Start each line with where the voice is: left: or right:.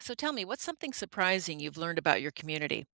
right: So tell me, what's something surprising you've learned about your community?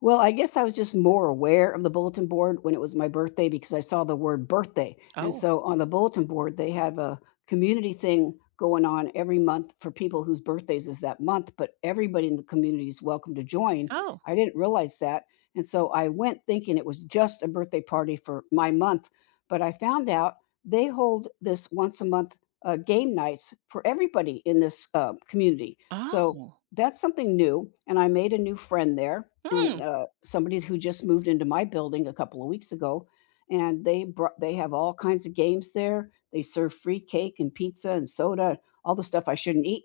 left: Well, I guess I was just more aware of the bulletin board when it was my birthday because I saw the word birthday. And
right: Oh,
left: so on the bulletin board, they have a community thing going on every month for people whose birthdays is that month, but everybody in the community is welcome to join.
right: oh,
left: I didn't realize that. And so I went thinking it was just a birthday party for my month, but I found out they hold this once a month game nights for everybody in this community. So
right: oh.
left: that's something new, and I made a new friend there
right: Hmm.
left: and, somebody who just moved into my building a couple of weeks ago, and they have all kinds of games there. They serve free cake and pizza and soda, all the stuff I shouldn't eat,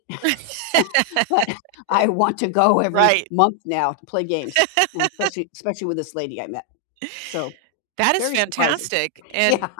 left: but I want to go every
right: Right.
left: month now to play games, and especially with this lady I met. So,
right: That is
left: very surprising.
right: fantastic. And
left: Yeah.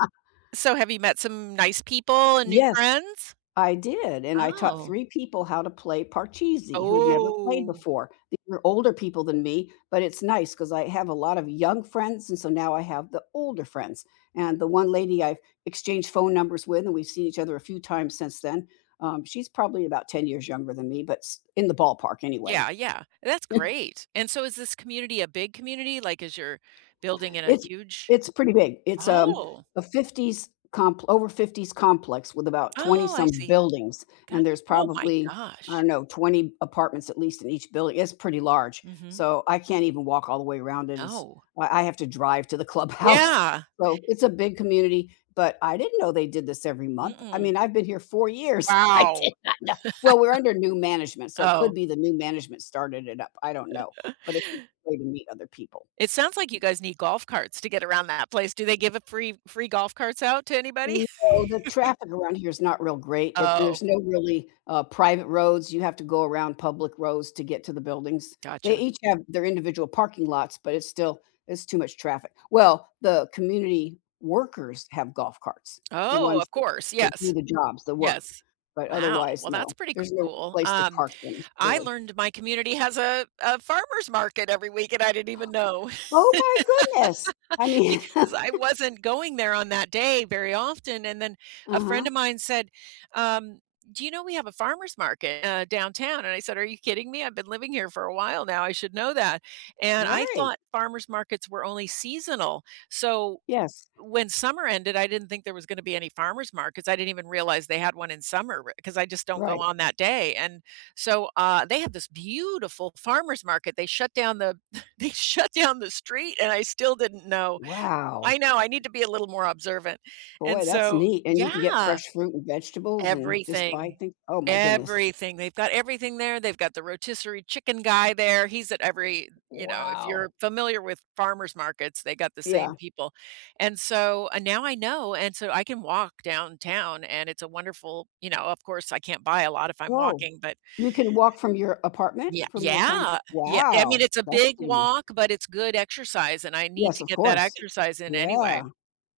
right: so have you met some nice people and new
left: Yes.
right: friends?
left: I did, and I taught
right: Oh.
left: 3 people how to play parcheesi who had never played
right: Oh.
left: before. These were older people than me, but it's nice because I have a lot of young friends, and so now I have the older friends, and the one lady I've exchanged phone numbers with, and we've seen each other a few times since then, she's probably about 10 years younger than me, but s in the ballpark anyway.
right: Yeah, yeah. That's great. And so is this community a big community? Like is your building in a
left: It's
right: huge—
left: it's pretty big. It's
right: Oh.
left: a 50s comp over 50s complex with about 20
right: Oh, I
left: some
right: see.
left: buildings, and
right: Gotcha.
left: there's
right: Oh my
left: probably, I
right: gosh.
left: don't know, 20 apartments at least in each building. It's pretty large,
right: Mm-hmm.
left: so I can't even walk all the way around it. It's
right: Oh.
left: I have to drive to the clubhouse.
right: Yeah.
left: So, it's a big community, but I didn't know they did this every month. I
right: Mm-mm.
left: mean, I've been here 4 years. I
right: Wow.
left: did not know. Well, we're under new management, so it could
right: Oh.
left: be the new management started it up. I don't know, but it's a way to meet other people.
right: It sounds like you guys need golf carts to get around that place. Do they give a free golf carts out to anybody?
left: No, the traffic around here is not real great. It
right: Oh,
left: There's no really, private roads, you have to go around public roads to get to the buildings. They
right: gotcha.
left: each have their individual parking lots, but it's too much traffic. Well, the community workers have golf carts, the
right: Oh,
left: ones
right: of
left: that
right: course,
left: that do
right: yes.
left: the jobs, the work,
right: Yes.
left: but
right: Wow,
left: otherwise,
right: well,
left: no.
right: that's pretty
left: There's no
right: cool.
left: place to park them,
right: I
left: really.
right: learned my community has a farmer's market every week, and I didn't even know.
left: Oh my goodness! I mean.
right: Because I wasn't going there on that day very often. And then a friend
left: Uh-huh.
right: of mine said, um, do you know we have a farmer's market downtown? And I said, are you kidding me? I've been living here for a while now. I should know that. And I
left: Right.
right: thought farmers markets were only seasonal. So
left: Yes.
right: when summer ended, I didn't think there was going to be any farmers markets. I didn't even realize they had one in summer because I just don't go
left: Right.
right: on that day. And so they have this beautiful farmers market. They shut down the they shut down the street, and I still didn't know.
left: Wow.
right: I know, I need to be a little more observant,
left: Boy,
right: and
left: that's
right: so
left: neat, and you can get
right: yeah,
left: fresh fruit and vegetables and just buy
right: everything,
left: things, oh my goodness.
right: everything, they've got everything there, they've got the rotisserie chicken guy there, he's at every— you know, if you're
left: Wow.
right: familiar with farmers markets, they got the
left: Yeah.
right: same people, and so— and now I know, and so I can walk downtown, and it's a wonderful— you know, of course, I can't buy a lot if I'm
left: Whoa.
right: walking, but
left: You can walk from your apartment?
right: yeah.
left: From your con
right: Yeah, yeah, I mean,
left: Wow,
right: it's a
left: that's
right: big
left: pretty nice.
right: walk, but it's good exercise, and I need
left: Yes,
right: to
left: of
right: get that
left: course.
right: exercise in anyway,
left: Yeah,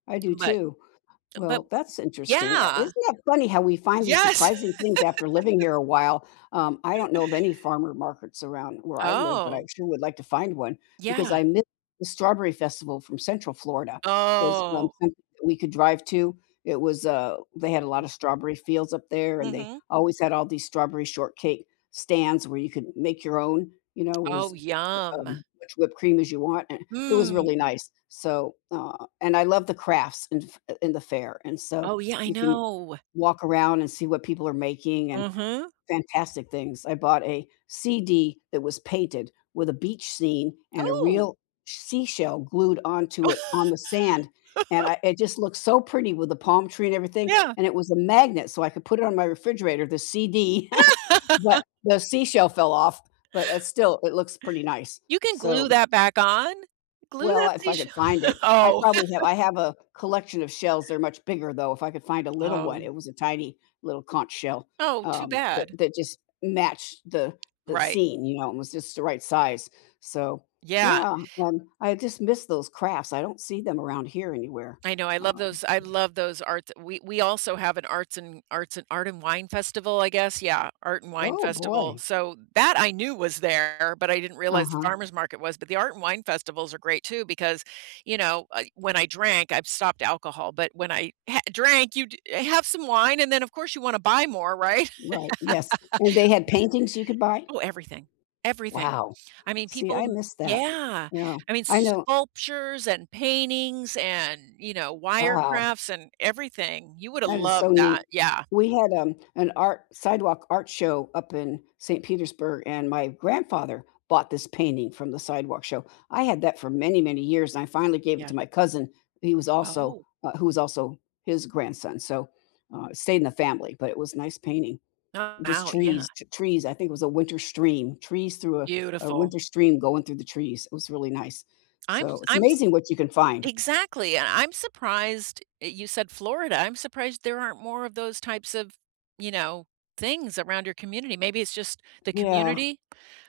left: I do
right: but—
left: too.
right: but
left: Well, that's interesting.
right: yeah.
left: Isn't that funny how we find these
right: Yes.
left: surprising things after living here a while? I don't know of any farmer markets around where I live, but I
right: Oh,
left: sure would like to find one because
right: yeah.
left: I miss the strawberry festival from Central Florida. Is
right: Oh.
left: something that we could drive to. It was they had a lot
right: Mhm.
left: of strawberry fields up there, and they
right: Mhm.
left: always had all these strawberry shortcake stands where you could make your own. You know, with
right: Oh,
left: this
right: yum.
left: much whipped cream as you want, and it was really
right: Mm.
left: nice. So, and I love the crafts in the fair, and so
right: Oh, yeah, I
left: you can
right: know.
left: walk around and see what people are making, and
right: Mhm.
left: fantastic things. I bought a CD that was painted with a beach scene and a
right: Oh.
left: real seashell glued onto it on the sand, and I it just looked so pretty with the palm tree and everything,
right: Yeah.
left: and it was a magnet, so I could put it on my refrigerator, the CD, but the seashell fell off, but, still, it looks pretty nice.
right: You can glue
left: So
right: that back on. Glue
left: well,
right: that
left: if I could
right: seashell—
left: find it.
right: Oh.
left: I have a collection of shells, they're much bigger, though. If I could find a little one,
right: Oh.
left: it was a tiny little conch shell,
right: Oh, too
left: um, that
right: bad.
left: that just matched the
right: Right.
left: scene, you know, and was just the right size. So,
right: Yeah.
left: yeah, I just miss those crafts, I don't see them around here anywhere.
right: I know, I love
left: Uh
right: those— I love those arts— we also have an arts and— arts and— art and wine festival, I guess, yeah, art and wine
left: oh,
right: festival,
left: Boy.
right: so that I knew was there, but I didn't realize the
left: Uh-huh.
right: farmer's market was, but the art and wine festivals are great too because, when I drank— I've stopped alcohol, but when I ha- drank, you d- have some wine, and then, of course, you wanna buy more, right?
left: Right, yes, and they had paintings you could buy?
right: Oh, everything, everything.
left: Wow.
right: I mean,
left: See,
right: people
left: I
right: m-
left: missed that.
right: yeah.
left: Yeah,
right: I mean,
left: I know,
right: sculptures and paintings and, you know, wire
left: wow.
right: crafts and everything. You woulda
left: That is so
right: loved that.
left: neat.
right: Yeah,
left: We had, an art sidewalk art show up in St. Petersburg, and my grandfather bought this painting from the sidewalk show. I had that for many, many years, and I finally gave it
right: yeah.
left: to my cousin. He was also
right: Oh,
left: who was also his grandson, so, it stayed in the family, but it was a nice painting.
right: oh,
left: Just
right: wow, yeah.
left: trees, I think it was a winter stream, trees through a
right: Beautiful.
left: winter stream going through the trees. It was really nice.
right: I'm
left: So, it's
right: I I'm s
left: amazing what you can find.
right: exactly, and I'm surprised— eh, you said Florida. I'm surprised there aren't more of those types of, you know, things around your community. Maybe it's just the
left: Yeah.
right: community,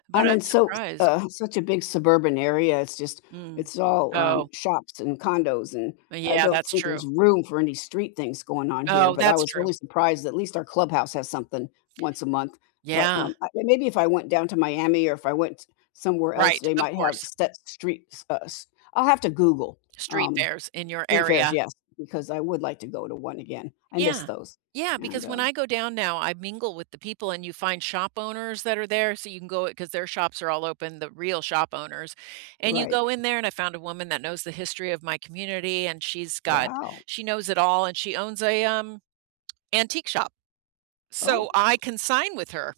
right: but
left: I'm
right: I'm
left: in so
right: surprised.
left: Such a big suburban area.
right: Mm.
left: It's all,
right: Oh,
left: shops and condos, and I
right: yeah,
left: don't
right: that's
left: think there's
right: true.
left: room for any street things going on here,
right: Oh,
left: but I
right: that's
left: was
right: true.
left: really surprised at least our clubhouse has something once a month, but,
right: Yeah,
left: I maybe if I went down to Miami or if I went somewhere else,
right: right,
left: they
right: of
left: might have
right: course.
left: set streets, s I'll have to Google,
right: Street
left: um,
right: fairs in your
left: street fairs,
right: area.
left: yes, because I would like to go to one again. I miss
right: Yeah.
left: those,
right: Yeah,
left: and,
right: because when
left: um
right: I go down now, I mingle with the people and you find shop owners that are there, so you can go because their shops are all open, the real shop owners. And you
left: Right.
right: go in there and I found a woman that knows the history of my community and she's got—
left: Wow.
right: she knows it all and she owns a antique shop. So
left: Oh,
right: I consign with her.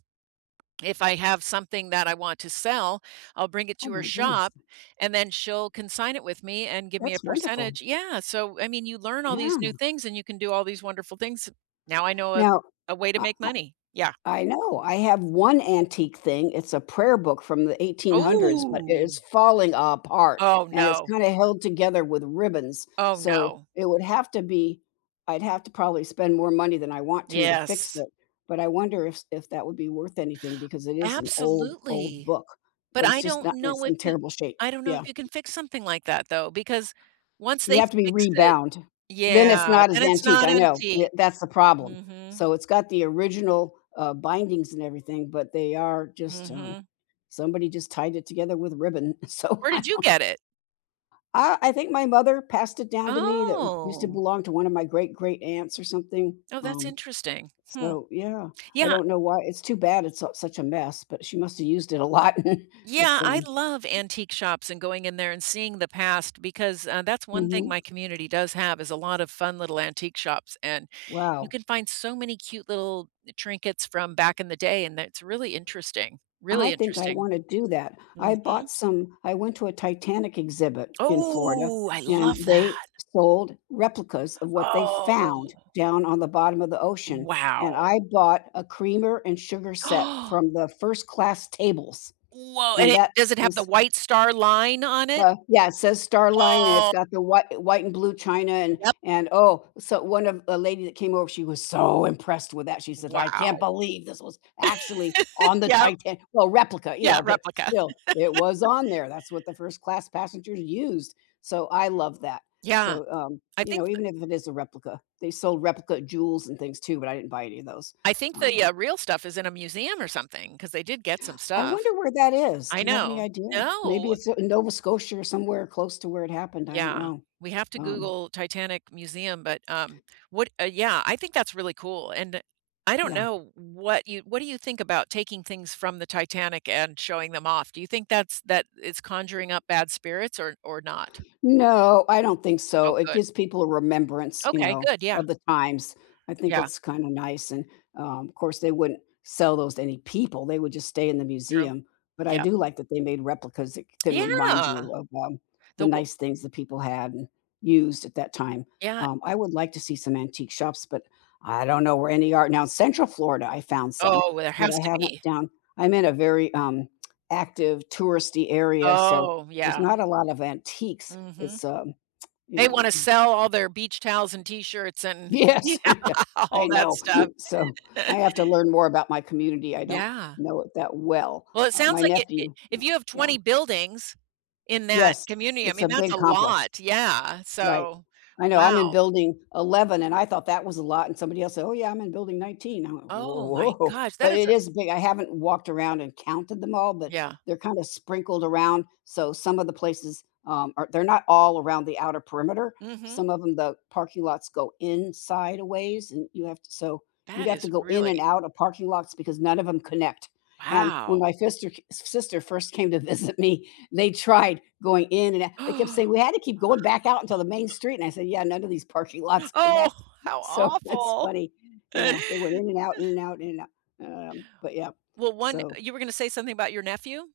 right: If I have something that I want to sell, I'll bring it
left: oh
right: to her
left: my goodness.
right: shop and then she'll consign it with me and give me a
left: That's wonderful.
right: percentage. Yeah, so I mean, you learn all these
left: Yeah.
right: new things and you can do all these wonderful things. Now I know a—
left: Now,
right: a way to
left: I
right: make
left: I
right: money. Yeah.
left: I know, I have one antique thing, it's a prayer book from the 1800s, but it
right: Oh.
left: is falling apart,
right: Oh
left: and it's
right: no.
left: kinda held together with ribbons,
right: Oh
left: so
right: no.
left: it would have to be I'd have to probably spend more money than I want to fix
right: Yes.
left: it, but I wonder if that would be worth anything because it is an old, old
right: Absolutely.
left: book,
right: But
left: but it's
right: I
left: just
right: don't
left: not
right: know
left: it's
right: if
left: in
right: you—
left: terrible shape.
right: I don't know
left: Yeah.
right: if you can fix something like that though, because once
left: You
right: they
left: have to be
right: fix it,
left: rebound. Then it's
right: yeah,
left: not
right: then
left: as
right: it's
left: antique,
right: not
left: I know, yeah,
right: antique.
left: that's the problem.
right: Mm hmm.
left: So it's got the original, bindings and everything, but they are just,
right: Mm hmm.
left: somebody just tied it together with ribbon, so
right: Where
left: I
right: did you get it?
left: I think my mother passed it down to me that used to
right: Oh.
left: belong to one of my great-great-aunts or something,
right: Oh, that's
left: um,
right: interesting. Hmm.
left: so yeah, I
right: Yeah.
left: don't know why it's too bad it's, such a mess, but she must have used it a lot.
right: Yeah,
left: It's,
right: I
left: um
right: love antique shops and going in there and seeing the past because, that's one thing
left: mhm,
right: my community does have is a lot of fun little antique shops, and you
left: wow.
right: can find so many cute little trinkets from back in the day, and that's really interesting,
left: I
right: really
left: think I
right: interesting.
left: wanna do that. I
right: Mhm.
left: bought some I went to a Titanic exhibit in Florida,
right: Oh, I
left: and
right: love
left: they
right: that.
left: sold replicas of what they
right: Oh,
left: found down on the bottom of the ocean,
right: wow.
left: and I bought a creamer and sugar set
right: Oh,
left: from the first class tables,
right: whoa, and
left: and
right: it
left: that
right: does— it have the
left: was
right: white star line on it?
left: yeah, it says Starline, and it's
right: Oh.
left: got the white and blue china,
right: Yep.
left: and, oh, so one of a lady that came over, she was so impressed with that, she said, "I can't
right: Wow.
left: believe this was actually on the
right: Yeah,
left: Titanic." Well, replica, you
right: yeah,
left: know, but
right: replica.
left: still, it was on there, that's what the first class passengers used, so I love that.
right: Yeah,
left: So,
right: I
left: you
right: think
left: know,
right: th
left: even if it is a replica, they sold replica jewels and things too, but I didn't buy any of those,
right: I think
left: um
right: the, real stuff is in a museum or something because they did get some
left: I
right: stuff.
left: wonder where that is.
right: I
left: Do you have any
right: know.
left: idea? Maybe
right: No.
left: it's in Nova Scotia or somewhere close to where it happened, I don't
right: Yeah,
left: know.
right: we have to
left: Um,
right: Google Titanic museum, but, what— yeah, I think that's really cool, and I don't
left: yeah.
right: know what you— what do you think about taking things from the Titanic and showing them off? Do you think that's— that it's conjuring up bad spirits or— or not?
left: No, I don't think so.
right: Oh,
left: It
right: good.
left: gives people a remembrance, you
right: Okay,
left: know,
right: good, yeah.
left: of the times. I think
right: Yeah,
left: it's kinda nice, and, of course, they wouldn't sell those to any people, they would just stay in the
right: true.
left: museum, but I
right: Yeah.
left: do like that they made replicas that can remind
right: Yeah,
left: you of, the
right: the wa-
left: nice things that people had and used at that time.
right: yeah.
left: I would like to see some antique shops, but I don't know where any are now, in Central Florida, I found some,
right: Oh, well, there
left: but
right: has
left: I
right: to
left: haven't
right: be.
left: down I'm in a very, active touristy area, so
right: Oh,
left: there's
right: yeah.
left: not a lot of antiques,
right: Mhm.
left: it's, you
right: They
left: know.
right: wanna sell all their beach towels and T-shirts and yeah,
left: Yes, I know.
right: all
left: I
right: that
left: know.
right: stuff.
left: So, I have to learn more about my community, I don't
right: Yeah.
left: know it that well.
right: Well, it
left: My
right: sounds like it— it
left: nephew
right: if
left: no,
right: you have
left: Yeah.
right: 20 buildings in that
left: Yes,
right: community, I
left: it's a
right: mean, that's
left: big
right: a
left: complex.
right: lot, yeah.
left: Right.
right: So,
left: I know, I'm in
right: wow.
left: building 11, and I thought that was a lot, and somebody else said, "Oh, yeah, I'm in building 19." I went, "Whoa."
right: Oh my
left: Whoa!
right: gosh, that
left: But
right: is
left: it
right: a—
left: is big. I haven't walked around and counted them all, but
right: yeah.
left: they're kinda sprinkled around, so some of the places, are they're not all around the outer perimeter.
right: Mhm.
left: Some of them, the parking lots go inside a ways, and you have to, so you'd
right: That
left: have to
right: is
left: go in and
right: really—
left: out of parking lots because none of them connect. And when
right: wow.
left: my sister first came to visit me, they tried going in and out. They kept saying, "We had to keep going back out until the main street." And I said, "Yeah, none of these parking lots
right: Oh,
left: connect."
right: how
left: So that's
right: awful.
left: funny. Yeah, they went in and out, in and out, in and out. But yeah,
right: Well, one—
left: so
right: you were gonna say something about your nephew?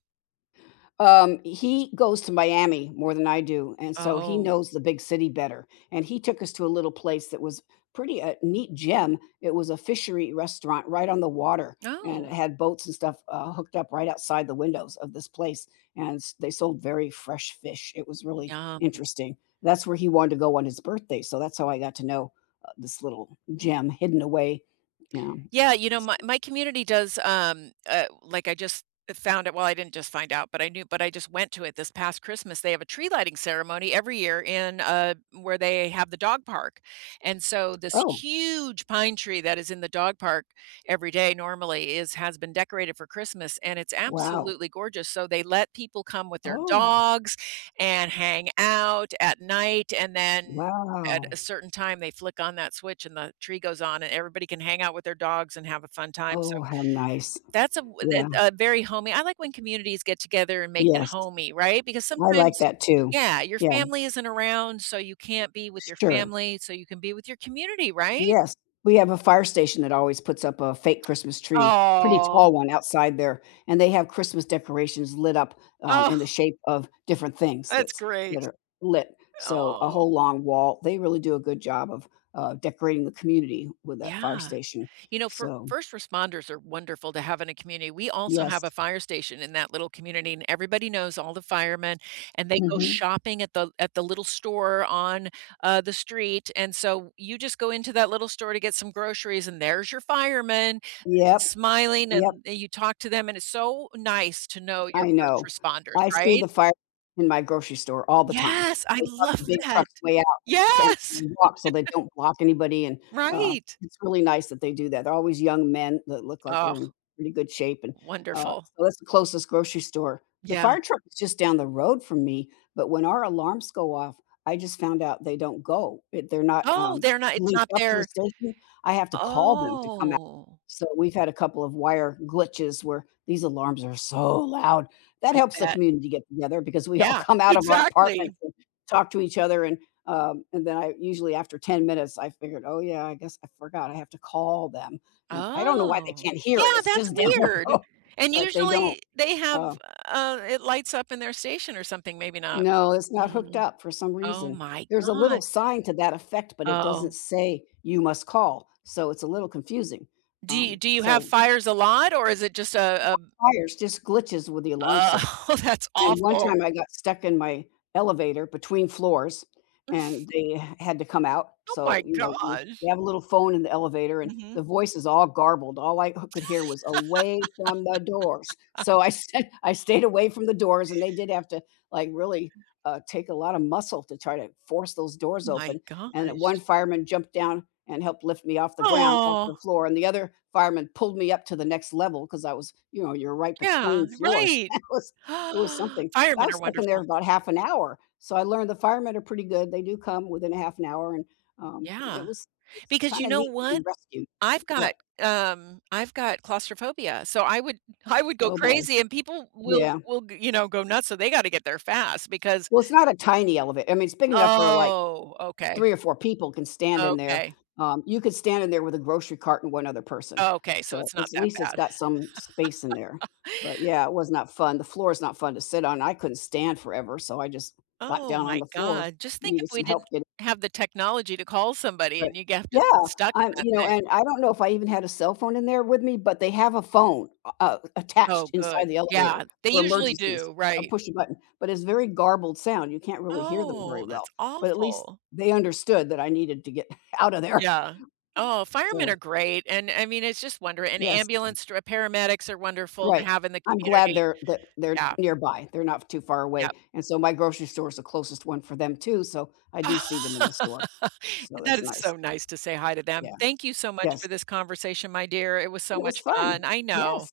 left: he goes to Miami more than I do, and so he
right: Oh.
left: knows the big city better, and he took us to a little place that was pretty a neat gem. It was a fishery restaurant right on the water, and it
right: Oh.
left: had boats and stuff, hooked up right outside the windows of this place, and s they sold very fresh fish. It was really
right: Yeah.
left: interesting. That's where he wanted to go on his birthday, so that's how I got to know, this little gem hidden away. Yeah.
right: Yeah, you know, my community does, like I just found it— well, I didn't just find out, but I knew— but I just went to it this past Christmas. They have a tree lighting ceremony every year in, where they have the dog park, and so this
left: Oh,
right: huge pine tree that is in the dog park every day normally is— has been decorated for Christmas, and it's
left: wow.
right: absolutely gorgeous. So they let people come with their
left: Oh,
right: dogs and hang out at night, and then at
left: wow.
right: a certain time, they flick on that switch and the tree goes on and everybody can hang out with their dogs and have a fun time, so
left: Oh, how nice.
right: that's a w- a—
left: Yeah.
right: a very homey— I like when communities get together and make it
left: Yes,
right: homey, right? Because
left: I like
right: sometimes
left: that too.
right: yeah, your
left: Yeah,
right: family isn't around, so you can't be with your
left: sure.
right: family, so you can be with your community, right?
left: Yes, we have a fire station that always puts up a fake Christmas tree, pretty
right: Oh.
left: tall one outside there, and they have Christmas decorations lit up,
right: Oh,
left: in the shape of different things
right: that's
left: that
right: great.
left: are lit. So, a
right: Oh.
left: whole long wall. They really do a good job of, decorating the community with that fire
right: Yeah.
left: station.
right: You know, for-
left: So,
right: first responders are wonderful to have in a community. We also have a
left: yes.
right: fire station in that little community, and everybody knows all the firemen, and they go
left: Mhm.
right: shopping at the— at the little store on— the street. And so you just go into that little store to get some groceries, and there's your fireman
left: Yep,
right: smiling, and
left: yep.
right: you talk to them, and it's so nice to know your
left: I
right: first
left: know.
right: responders,
left: I see
right: right?
left: the fire in my grocery store all the time.
right: Yes, I
left: They park
right: love
left: the big
right: that.
left: trucks way out s and
right: Yes,
left: walk so they don't block anybody, and, uh,
right: right.
left: it's really nice that they do that. They're always young men that look like
right: Oh,
left: they're in pretty good shape, and,
right: wonderful.
left: so that's the closest grocery store. The
right: Yeah.
left: fire truck is just down the road from me, but when our alarms go off, I just found out they don't go. It they're not,
right: Oh, they're not. It's
left: linked
right: not
left: up to the
right: their—
left: station. I have to call them to come,
right: oh.
left: so we've had a couple of wire glitches where these alarms are so loud. That
right: I
left: helps the
right: bet.
left: community get together because we all
right: Yeah,
left: come out of our
right: exactly.
left: apartments and talk to each other, and then I usually after 10 minutes I figured, "Oh yeah, I guess I forgot I have to call them." And I don't know why they
right: Oh.
left: can't
right: Yeah,
left: hear it. It's
right: that's
left: just down the
right: weird.
left: road,
right: And
left: but they don't.
right: usually they have,
left: Uh,
right: it lights up in their station or something, maybe not.
left: no, it's not hooked
right: Mm.
left: up for some
right: Oh
left: reason.
right: my
left: There's a little
right: god.
left: sign to that effect, but it doesn't
right: Oh.
left: say you must call. So it's a little confusing.
right: Do you—
left: Um,
right: do you have
left: so
right: fires a lot or is it just a— a
left: fires, just glitches with the alarm
right: uh,
left: system.
right: oh, that's
left: And one
right: awful.
left: time I got stuck in my elevator between floors, and they had to come out.
right: Oh
left: So,
right: my
left: you know, you
right: gosh.
left: they have a little phone in the elevator, and the
right: Mhm.
left: voice is all garbled. All I could hear was "away from the doors." So
right: Oh
left: I st I stayed away from the doors, and they did have to, like, really, take a lot of muscle to try to force those doors
right: my
left: open. And one
right: gosh.
left: fireman jumped down and helped lift me off the ground off
right: Oh,
left: the floor, and the other fireman pulled me up to the next level because I was you know, you're right
right: yeah,
left: between floors.
right: right.
left: That was it was something. I
right: Firemen
left: was
right: are
left: stuck in there
right: wonderful.
left: about half an hour, so I learned the firemen are pretty good, they do come within a half an hour, and, um, it
right: Yeah.
left: was it's
right: Because you
left: kinda
right: know
left: neat to be
right: what?
left: rescued.
right: I've got,
left: What?
right: I've got claustrophobia, so I would— I would go
left: Oh, boy.
right: crazy and people will—
left: Yeah.
right: will, g- you know, go nuts, so they gotta get there fast because—
left: Well, it's not a tiny elevator. I mean, it's big enough for, like,
right: oh, okay,
left: 3 or 4 people can stand in there.
right: okay,
left: You could stand in there with a grocery cart and 1 other person,
right: okay, so
left: so
right: it's not
left: it's at
right: that
left: least it's
right: bad.
left: got some space in there. But, yeah, it was not fun. The floor is not fun to sit on, I couldn't stand forever, so I just got
right: Oh
left: down on
right: my
left: the floor,
right: god, just think if
left: needed
right: we
left: some help
right: didn't
left: getting.
right: have the technology to call somebody
left: But
right: and you have to
left: yeah,
right: be stuck in
left: I'm
right: that thing.
left: and I don't know if I even had a cell phone in there with me, but they have a phone, attached
right: Oh,
left: inside
right: good.
left: the elevator
right: Yeah, they
left: for
right: usually
left: emergencies,
right: do,
left: a
right: right.
left: push a button, but it's very garbled sound, you can't really hear them very
right: Oh,
left: well,
right: that's
left: but at least
right: awful.
left: they understood that I needed to get out of there.
right: Yeah. Oh, firemen are
left: So,
right: great, and, I mean, it's just wonderful. And
left: yes,
right: ambulance dr- paramedics are wonderful to
left: right.
right: have in the
left: I'm glad
right: community.
left: they're that they're
right: Yeah,
left: nearby, they're not too far
right: yeah.
left: away, and so my grocery store is the closest one for them too, so I do see them in the store. So
right: That
left: that's
right: is
left: nice.
right: so nice to say hi to them.
left: Yeah,
right: Thank you so much
left: yes.
right: for this conversation, my dear. It was so
left: It was
right: much
left: fun.
right: fun. I know,
left: Yes.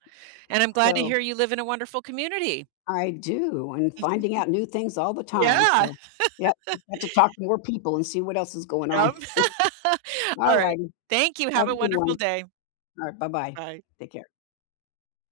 right: and I'm glad to hear
left: So
right: you live in a wonderful community.
left: I do, and finding out new things all the time,
right: Yeah,
left: so, yep, just have to talk to more people and see what else is going on.
right: yep.
left: All
right: All right.
left: righty,
right: Thank you. Have
left: have a
right: a
left: good
right: wonderful
left: one.
right: day.
left: Alright, bye-bye.
right: Bye.
left: Take care.